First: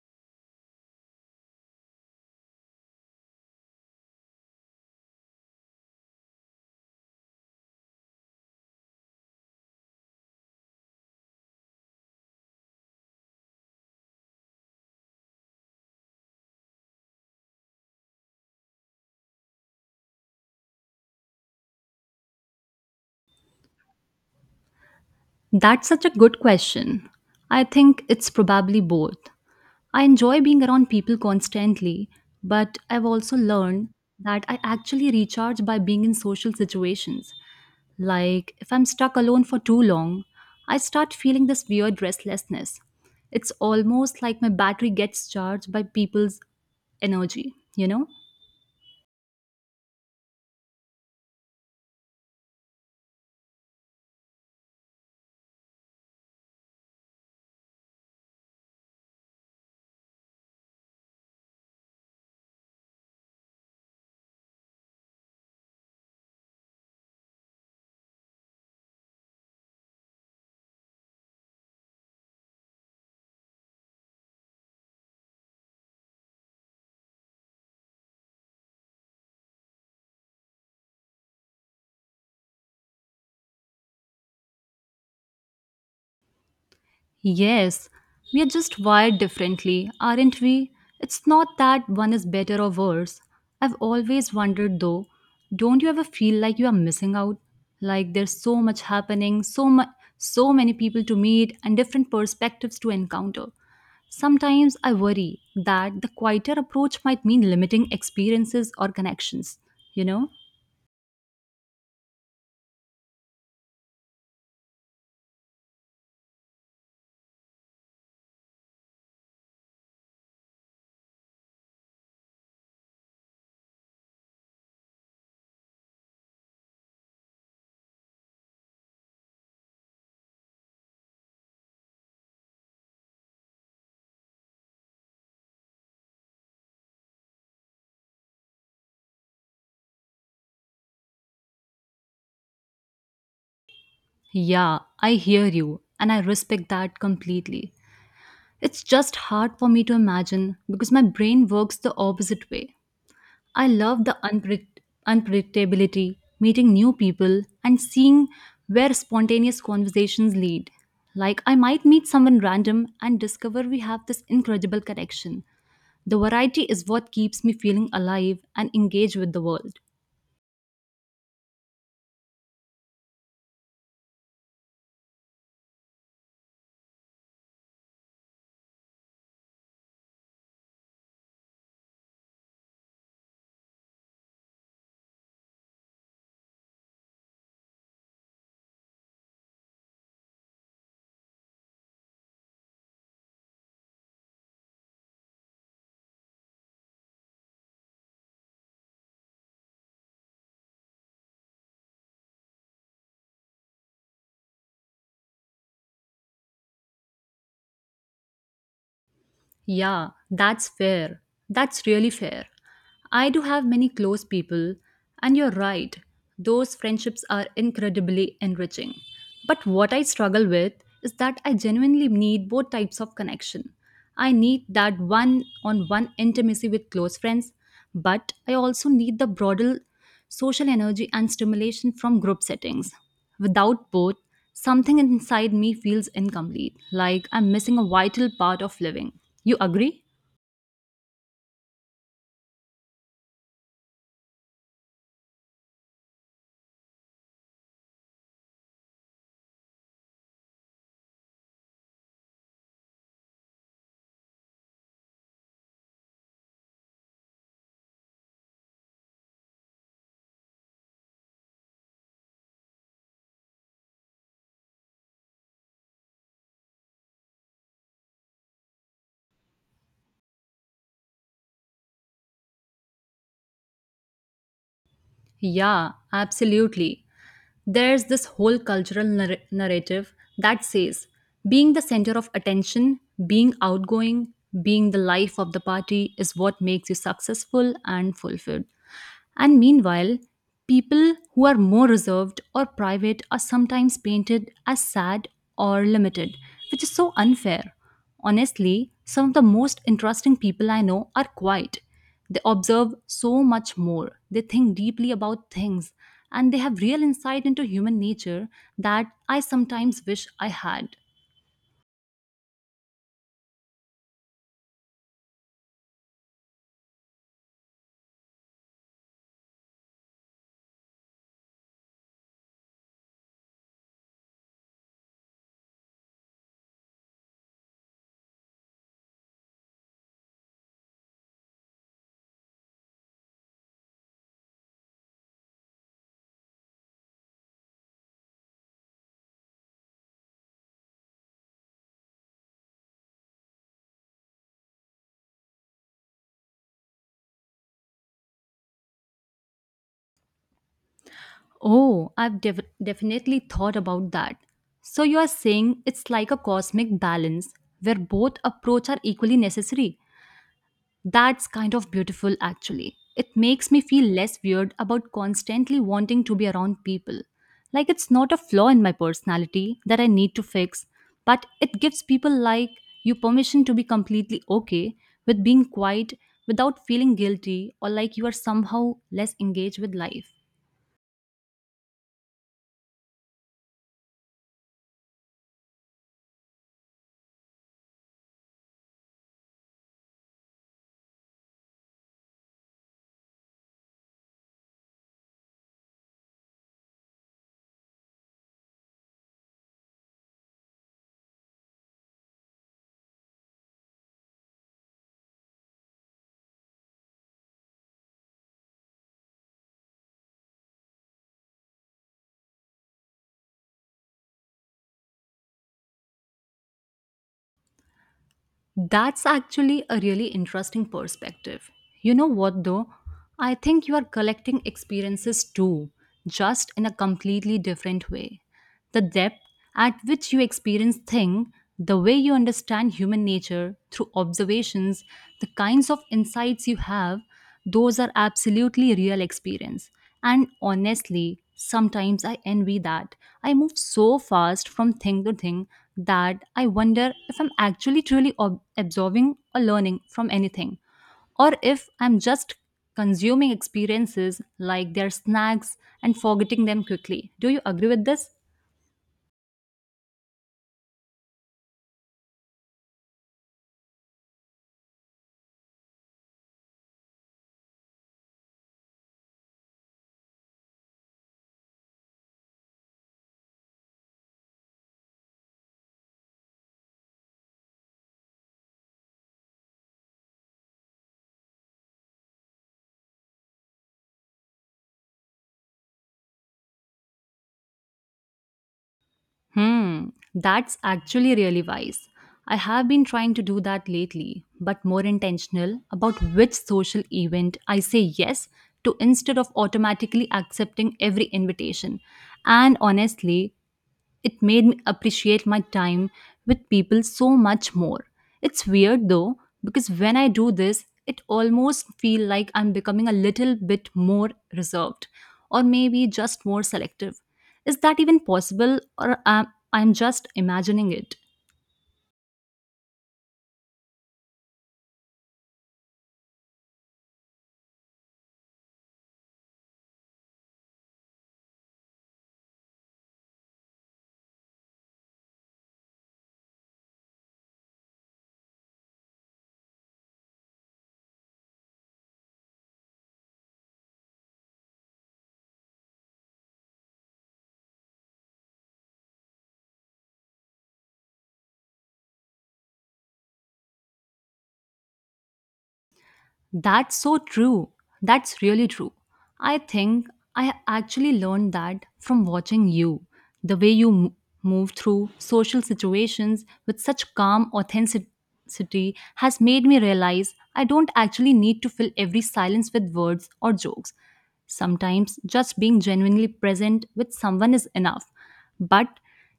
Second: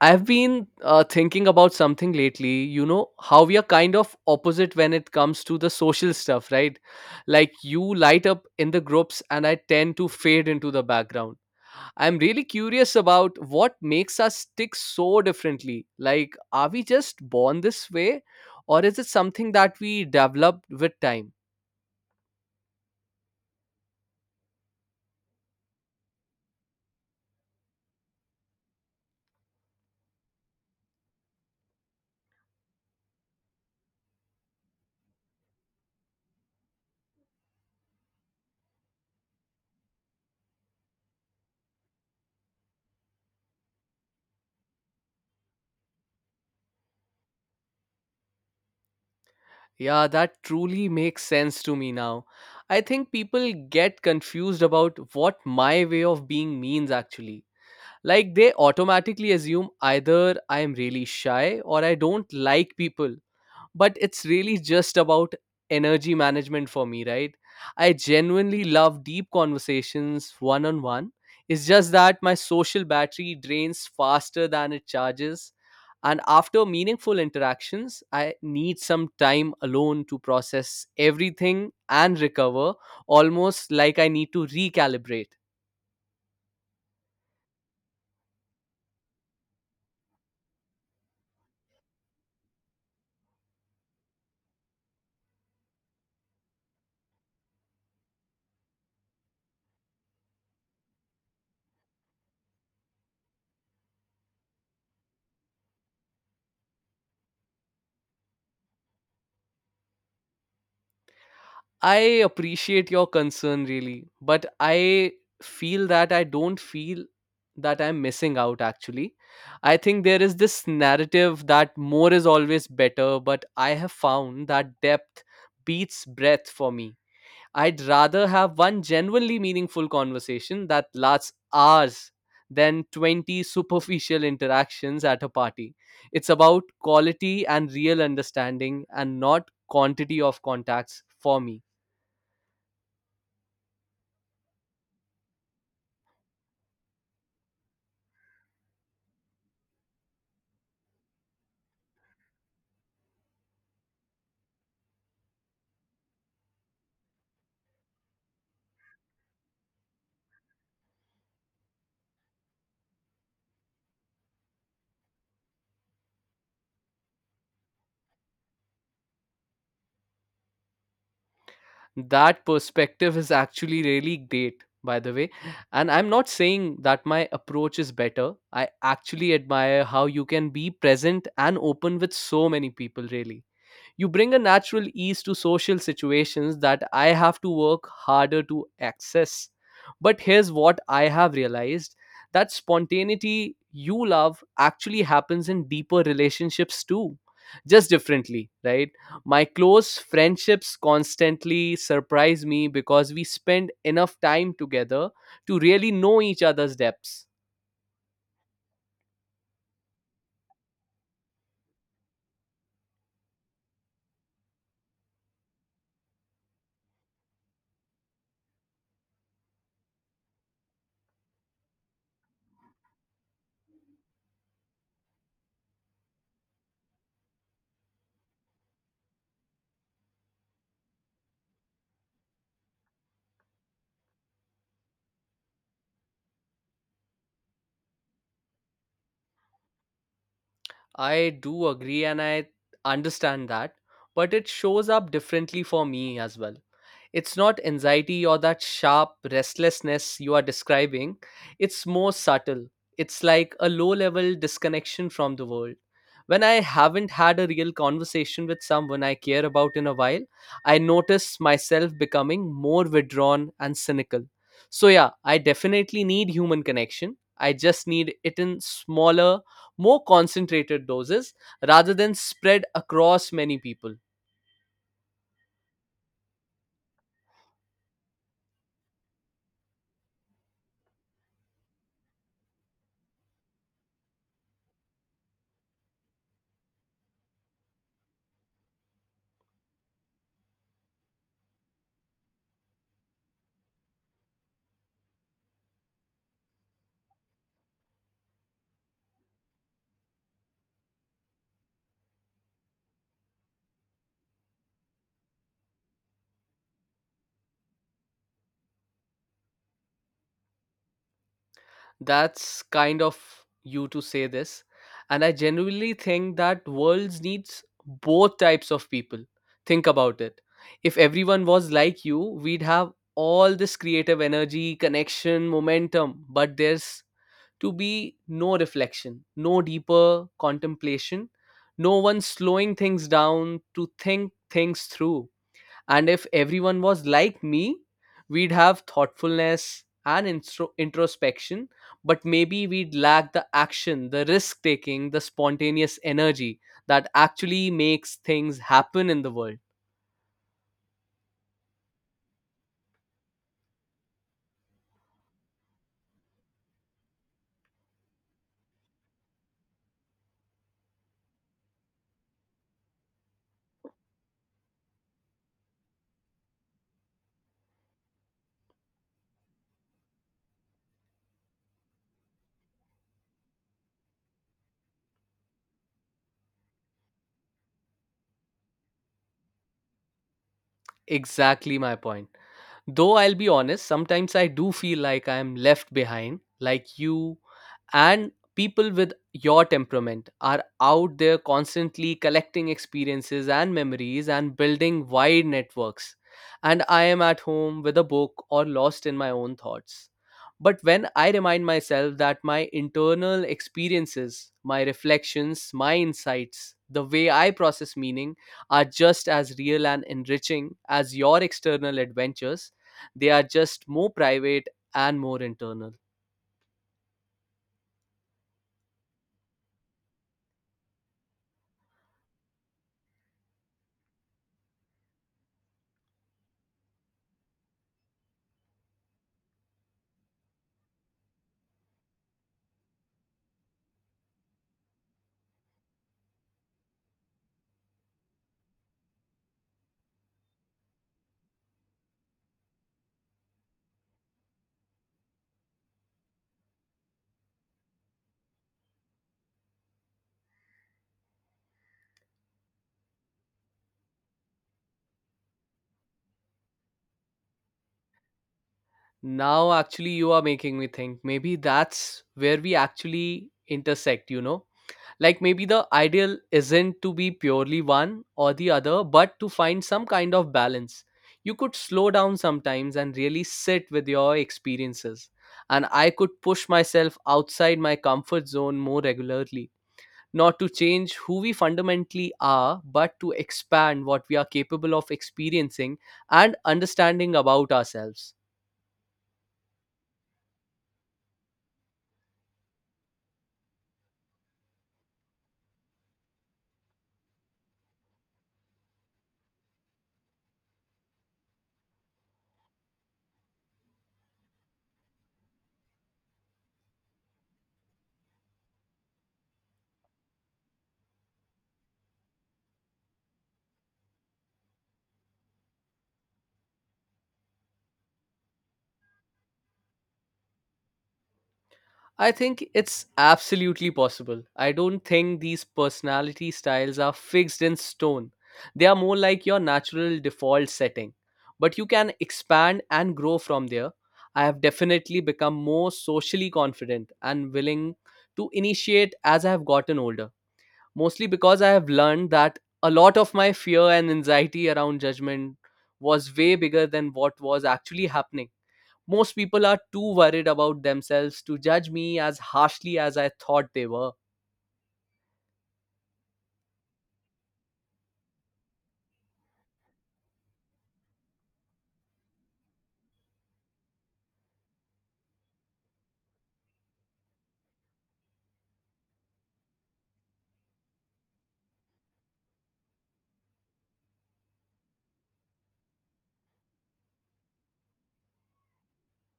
I've been thinking about something lately, how we are kind of opposite when it comes to the social stuff, right? Like you light up in the groups and I tend to fade into the background. I'm really curious about what makes us tick so differently. Like, are we just born this way or is it something that we develop with time? That's such a good question. I think it's probably both. I enjoy being around people constantly, but I've also learned that I actually recharge by being in social situations. Like, if I'm stuck alone for too long, I start feeling this weird restlessness. It's almost like my battery gets charged by people's energy? Yeah, that truly makes sense to me now. I think people get confused about what my way of being means actually. Like they automatically assume either I'm really shy or I don't like people. But it's really just about energy management for me, right? I genuinely love deep conversations one on one. It's just that my social battery drains faster than it charges. And after meaningful interactions, I need some time alone to process everything and recover, almost like I need to recalibrate. Yes, we are just wired differently, aren't we? It's not that one is better or worse. I've always wondered though, don't you ever feel like you are missing out? Like there's so much happening, so many people to meet and different perspectives to encounter. Sometimes I worry that the quieter approach might mean limiting experiences or connections, you know? I appreciate your concern really, but I feel that I don't feel that I'm missing out actually. I think there is this narrative that more is always better, but I have found that depth beats breadth for me. I'd rather have one genuinely meaningful conversation that lasts hours than 20 superficial interactions at a party. It's about quality and real understanding and not quantity of contacts for me. Yeah, I hear you, and I respect that completely. It's just hard for me to imagine because my brain works the opposite way. I love the unpredictability, meeting new people, and seeing where spontaneous conversations lead. Like, I might meet someone random and discover we have this incredible connection. The variety is what keeps me feeling alive and engaged with the world. That perspective is actually really great, by the way. And I'm not saying that my approach is better. I actually admire how you can be present and open with so many people, really. You bring a natural ease to social situations that I have to work harder to access. But here's what I have realized, that spontaneity you love actually happens in deeper relationships too, just differently, right? My close friendships constantly surprise me because we spend enough time together to really know each other's depths. Yeah, that's fair. That's really fair. I do have many close people, and you're right, those friendships are incredibly enriching. But what I struggle with is that I genuinely need both types of connection. I need that one on one intimacy with close friends, but I also need the broader social energy and stimulation from group settings. Without both, something inside me feels incomplete, like I'm missing a vital part of living. You agree? I do agree and I understand that, but it shows up differently for me as well. It's not anxiety or that sharp restlessness you are describing, it's more subtle. It's like a low level disconnection from the world. When I haven't had a real conversation with someone I care about in a while, I notice myself becoming more withdrawn and cynical. So, yeah, I definitely need human connection. I just need it in smaller, more concentrated doses rather than spread across many people. Yeah, absolutely. There's this whole cultural narrative that says being the center of attention, being outgoing, being the life of the party is what makes you successful and fulfilled. And meanwhile, people who are more reserved or private are sometimes painted as sad or limited, which is so unfair. Honestly, some of the most interesting people I know are quiet. They observe so much more, they think deeply about things, and they have real insight into human nature that I sometimes wish I had. That's kind of you to say this, and I genuinely think that worlds needs both types of people. Think about it. If everyone was like you, we'd have all this creative energy, connection, momentum, but there's to be no reflection, no deeper contemplation, no one slowing things down to think things through. And if everyone was like me, we'd have thoughtfulness and introspection, but maybe we'd lack the action, the risk taking, the spontaneous energy that actually makes things happen in the world. Oh, I've definitely thought about that. So, you are saying it's like a cosmic balance where both approach are equally necessary. That's kind of beautiful, actually. It makes me feel less weird about constantly wanting to be around people. Like it's not a flaw in my personality that I need to fix, but it gives people like you permission to be completely okay with being quiet without feeling guilty or like you are somehow less engaged with life. Exactly my point. Though I'll be honest, sometimes I do feel like I'm left behind, like you and people with your temperament are out there constantly collecting experiences and memories and building wide networks, and I am at home with a book or lost in my own thoughts. But when I remind myself that my internal experiences, my reflections, my insights, the way I process meaning are just as real and enriching as your external adventures, they are just more private and more internal. That's actually a really interesting perspective. You know what, though? I think you are collecting experiences too, just in a completely different way. The depth at which you experience things, the way you understand human nature through observations, the kinds of insights you have, those are absolutely real experience. And honestly, sometimes I envy that. I move so fast from thing to thing that I wonder if I'm actually truly absorbing or learning from anything, or if I'm just consuming experiences like their snacks and forgetting them quickly. Do you agree with this? Now, actually, you are making me think. Maybe that's where we actually intersect, you know? Like, maybe the ideal isn't to be purely one or the other, but to find some kind of balance. You could slow down sometimes and really sit with your experiences. And I could push myself outside my comfort zone more regularly, not to change who we fundamentally are, but to expand what we are capable of experiencing and understanding about ourselves. Hmm, that's actually really wise. I have been trying to do that lately, but more intentional about which social event I say yes to instead of automatically accepting every invitation. And honestly, it made me appreciate my time with people so much more. It's weird though, because when I do this, it almost feel like I'm becoming a little bit more reserved or maybe just more selective. Is that even possible, or am I'm just imagining it? I think it's absolutely possible. I don't think these personality styles are fixed in stone. They are more like your natural default setting, but you can expand and grow from there. I have definitely become more socially confident and willing to initiate as I have gotten older, mostly because I have learned that a lot of my fear and anxiety around judgment was way bigger than what was actually happening. Most people are too worried about themselves to judge me as harshly as I thought they were. That's so true. That's really true. I think I actually learned that from watching you. The way you move through social situations with such calm authenticity has made me realize I don't actually need to fill every silence with words or jokes. Sometimes just being genuinely present with someone is enough. But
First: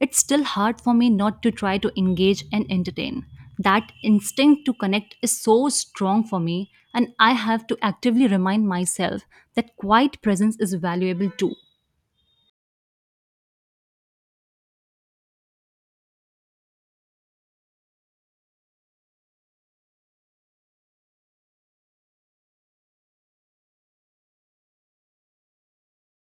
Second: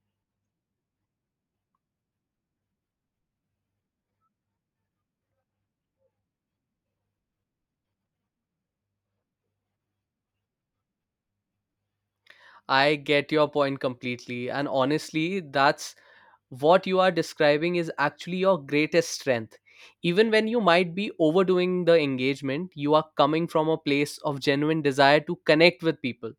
it's still hard for me not to try to engage and entertain. That instinct to connect is so strong for me, and I have to actively remind myself that quiet presence is valuable too. I get your point completely, and honestly, that's what you are describing is actually your greatest strength. Even when you might be overdoing the engagement, you are coming from a place of genuine desire to connect with people.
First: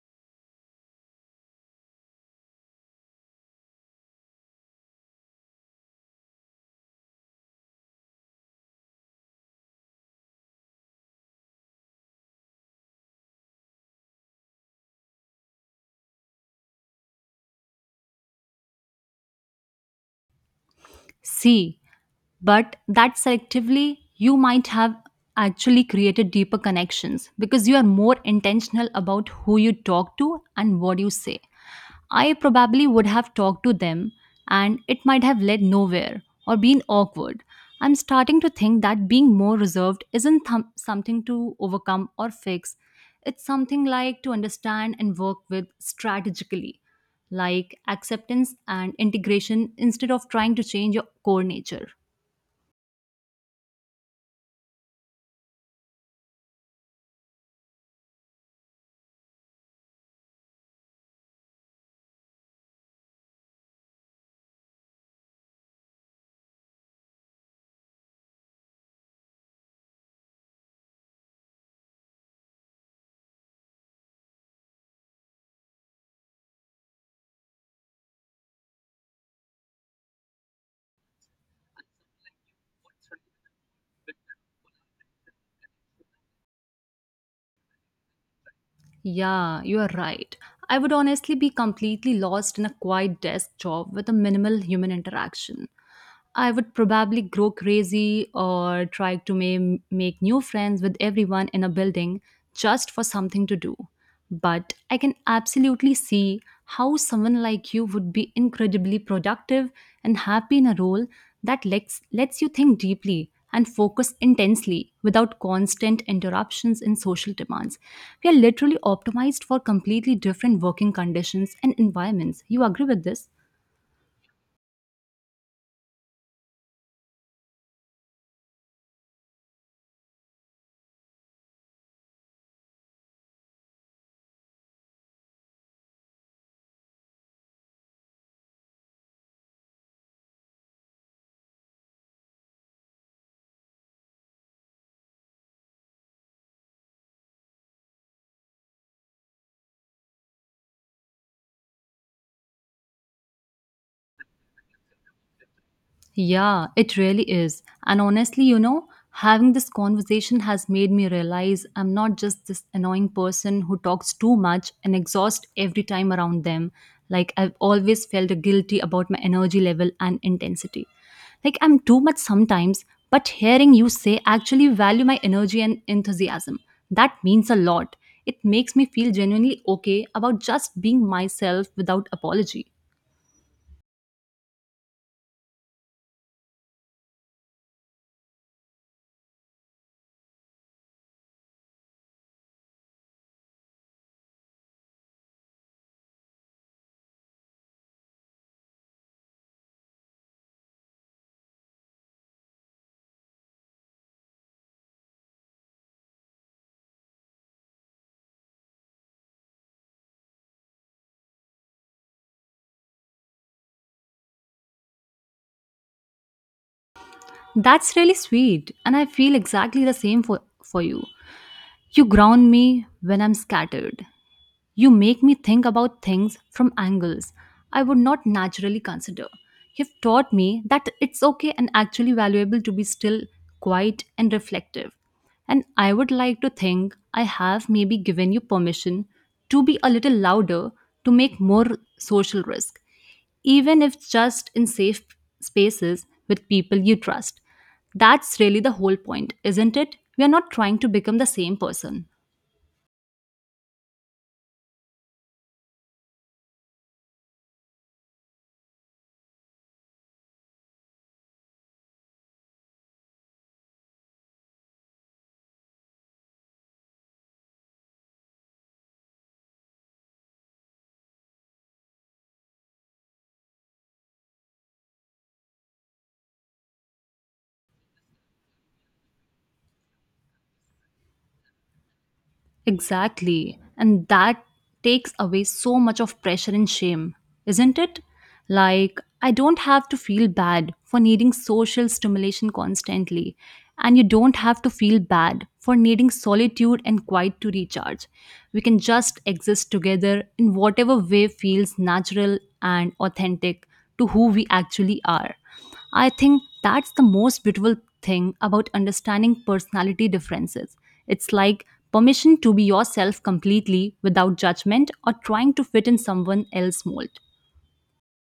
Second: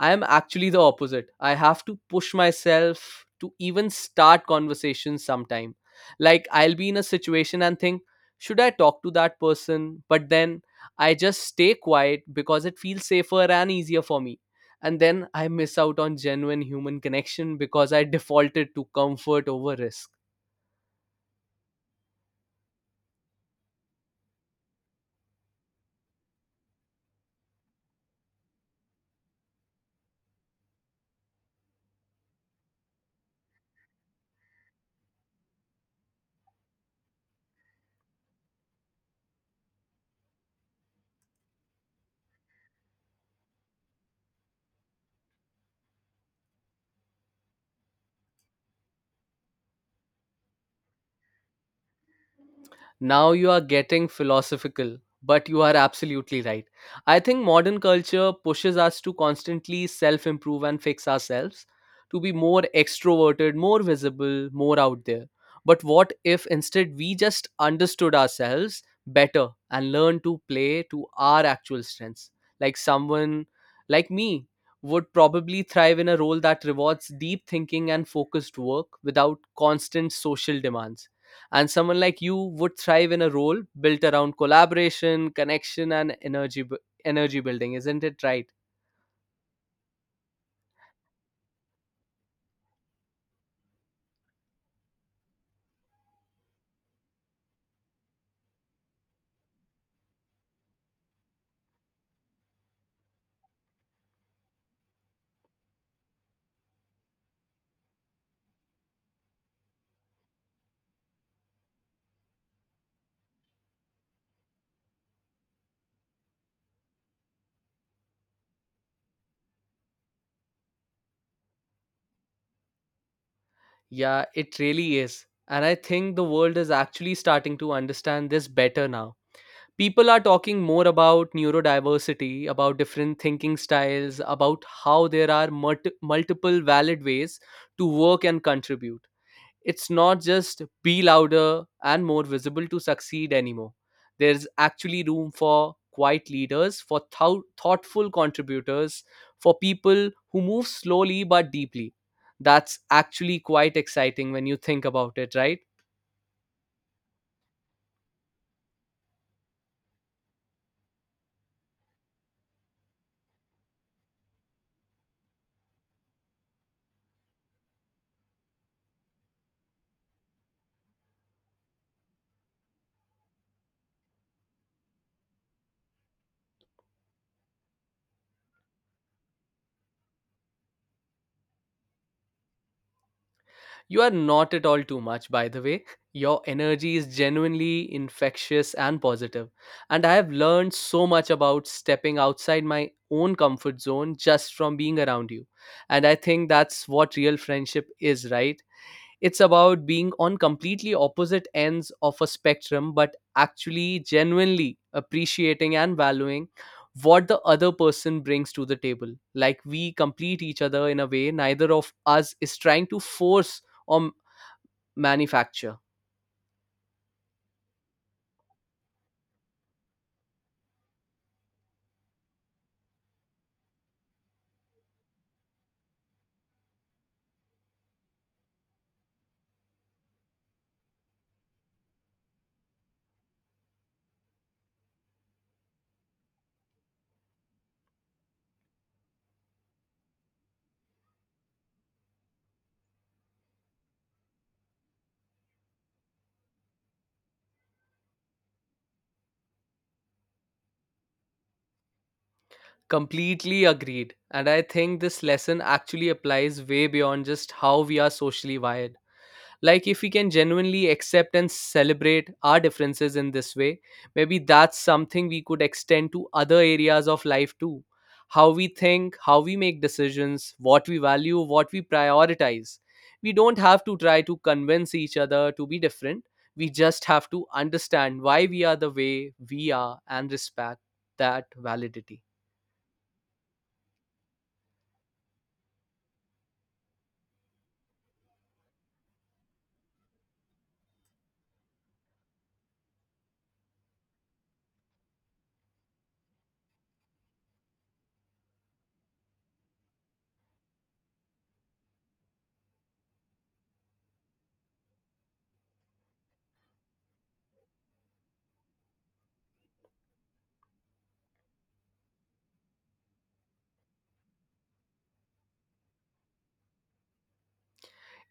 I am actually the opposite. I have to push myself to even start conversations sometime. Like I'll be in a situation and think, should I talk to that person? But then I just stay quiet because it feels safer and easier for me. And then I miss out on genuine human connection because I defaulted to comfort over risk. See, but that selectively, you might have actually created deeper connections because you are more intentional about who you talk to and what you say. I probably would have talked to them, and it might have led nowhere or been awkward. I'm starting to think that being more reserved isn't something to overcome or fix. It's something like to understand and work with strategically, like acceptance and integration instead of trying to change your core nature. Now you are getting philosophical, but you are absolutely right. I think modern culture pushes us to constantly self improve and fix ourselves, to be more extroverted, more visible, more out there. But what if instead we just understood ourselves better and learned to play to our actual strengths? Like someone like me would probably thrive in a role that rewards deep thinking and focused work without constant social demands, and someone like you would thrive in a role built around collaboration, connection, and energy building, isn't it right? Yeah, you are right. I would honestly be completely lost in a quiet desk job with a minimal human interaction. I would probably grow crazy or try to make new friends with everyone in a building just for something to do. But I can absolutely see how someone like you would be incredibly productive and happy in a role that lets you think deeply and focus intensely without constant interruptions and social demands. We are literally optimized for completely different working conditions and environments. You agree with this? Yeah, it really is. And I think the world is actually starting to understand this better now. People are talking more about neurodiversity, about different thinking styles, about how there are multiple valid ways to work and contribute. It's not just be louder and more visible to succeed anymore. There's actually room for quiet leaders, for thoughtful contributors, for people who move slowly but deeply. That's actually quite exciting when you think about it, right? Yeah, it really is. And honestly, having this conversation has made me realize I'm not just this annoying person who talks too much and exhausts every time around them. Like, I've always felt guilty about my energy level and intensity. Like, I'm too much sometimes, but hearing you say actually value my energy and enthusiasm, that means a lot. It makes me feel genuinely okay about just being myself without apology. You are not at all too much, by the way. Your energy is genuinely infectious and positive, and I have learned so much about stepping outside my own comfort zone just from being around you. And I think that's what real friendship is, right? It's about being on completely opposite ends of a spectrum, but actually genuinely appreciating and valuing what the other person brings to the table. Like we complete each other in a way neither of us is trying to force or manufacture. That's really sweet, and I feel exactly the same for you. You ground me when I'm scattered. You make me think about things from angles I would not naturally consider. You've taught me that it's okay and actually valuable to be still, quiet, and reflective. And I would like to think I have maybe given you permission to be a little louder, to make more social risk, even if just in safe spaces with people you trust. That's really the whole point, isn't it? We are not trying to become the same person. Completely agreed. And I think this lesson actually applies way beyond just how we are socially wired. Like, if we can genuinely accept and celebrate our differences in this way, maybe that's something we could extend to other areas of life too. How we think, how we make decisions, what we value, what we prioritize. We don't have to try to convince each other to be different. We just have to understand why we are the way we are and respect that validity. Exactly. And that takes away so much of pressure and shame, isn't it? Like, I don't have to feel bad for needing social stimulation constantly. And you don't have to feel bad for needing solitude and quiet to recharge. We can just exist together in whatever way feels natural and authentic to who we actually are. I think that's the most beautiful thing about understanding personality differences. It's like permission to be yourself completely without judgment or trying to fit in someone else's mold.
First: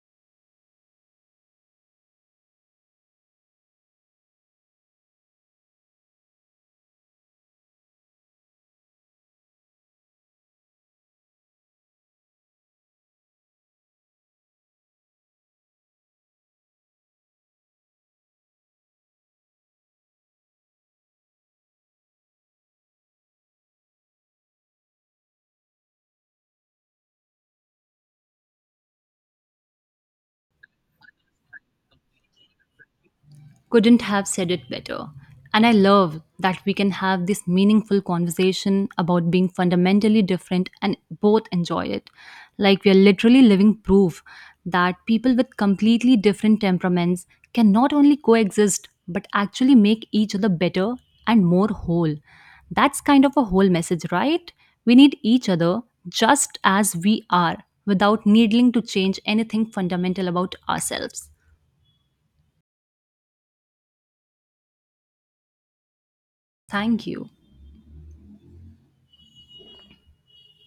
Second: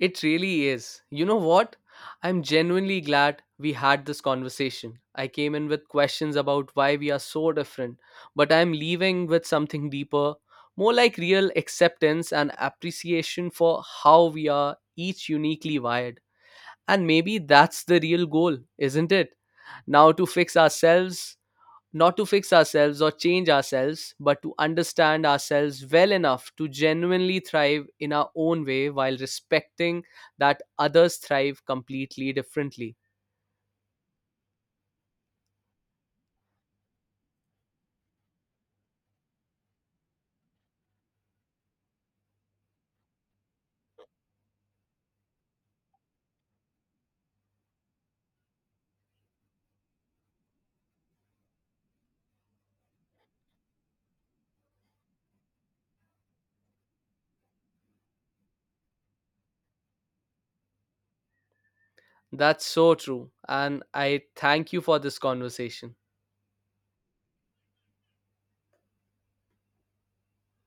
It really is. You know what? I'm genuinely glad we had this conversation. I came in with questions about why we are so different, but I'm leaving with something deeper, more like real acceptance and appreciation for how we are each uniquely wired. And maybe that's the real goal, isn't it? Now to fix ourselves Not to fix ourselves or change ourselves, but to understand ourselves well enough to genuinely thrive in our own way while respecting that others thrive completely differently. Couldn't have said it better. And I love that we can have this meaningful conversation about being fundamentally different and both enjoy it. Like we are literally living proof that people with completely different temperaments can not only coexist but actually make each other better and more whole. That's kind of a whole message, right? We need each other just as we are without needing to change anything fundamental about ourselves. That's so true. And I thank you for this conversation. Thank you.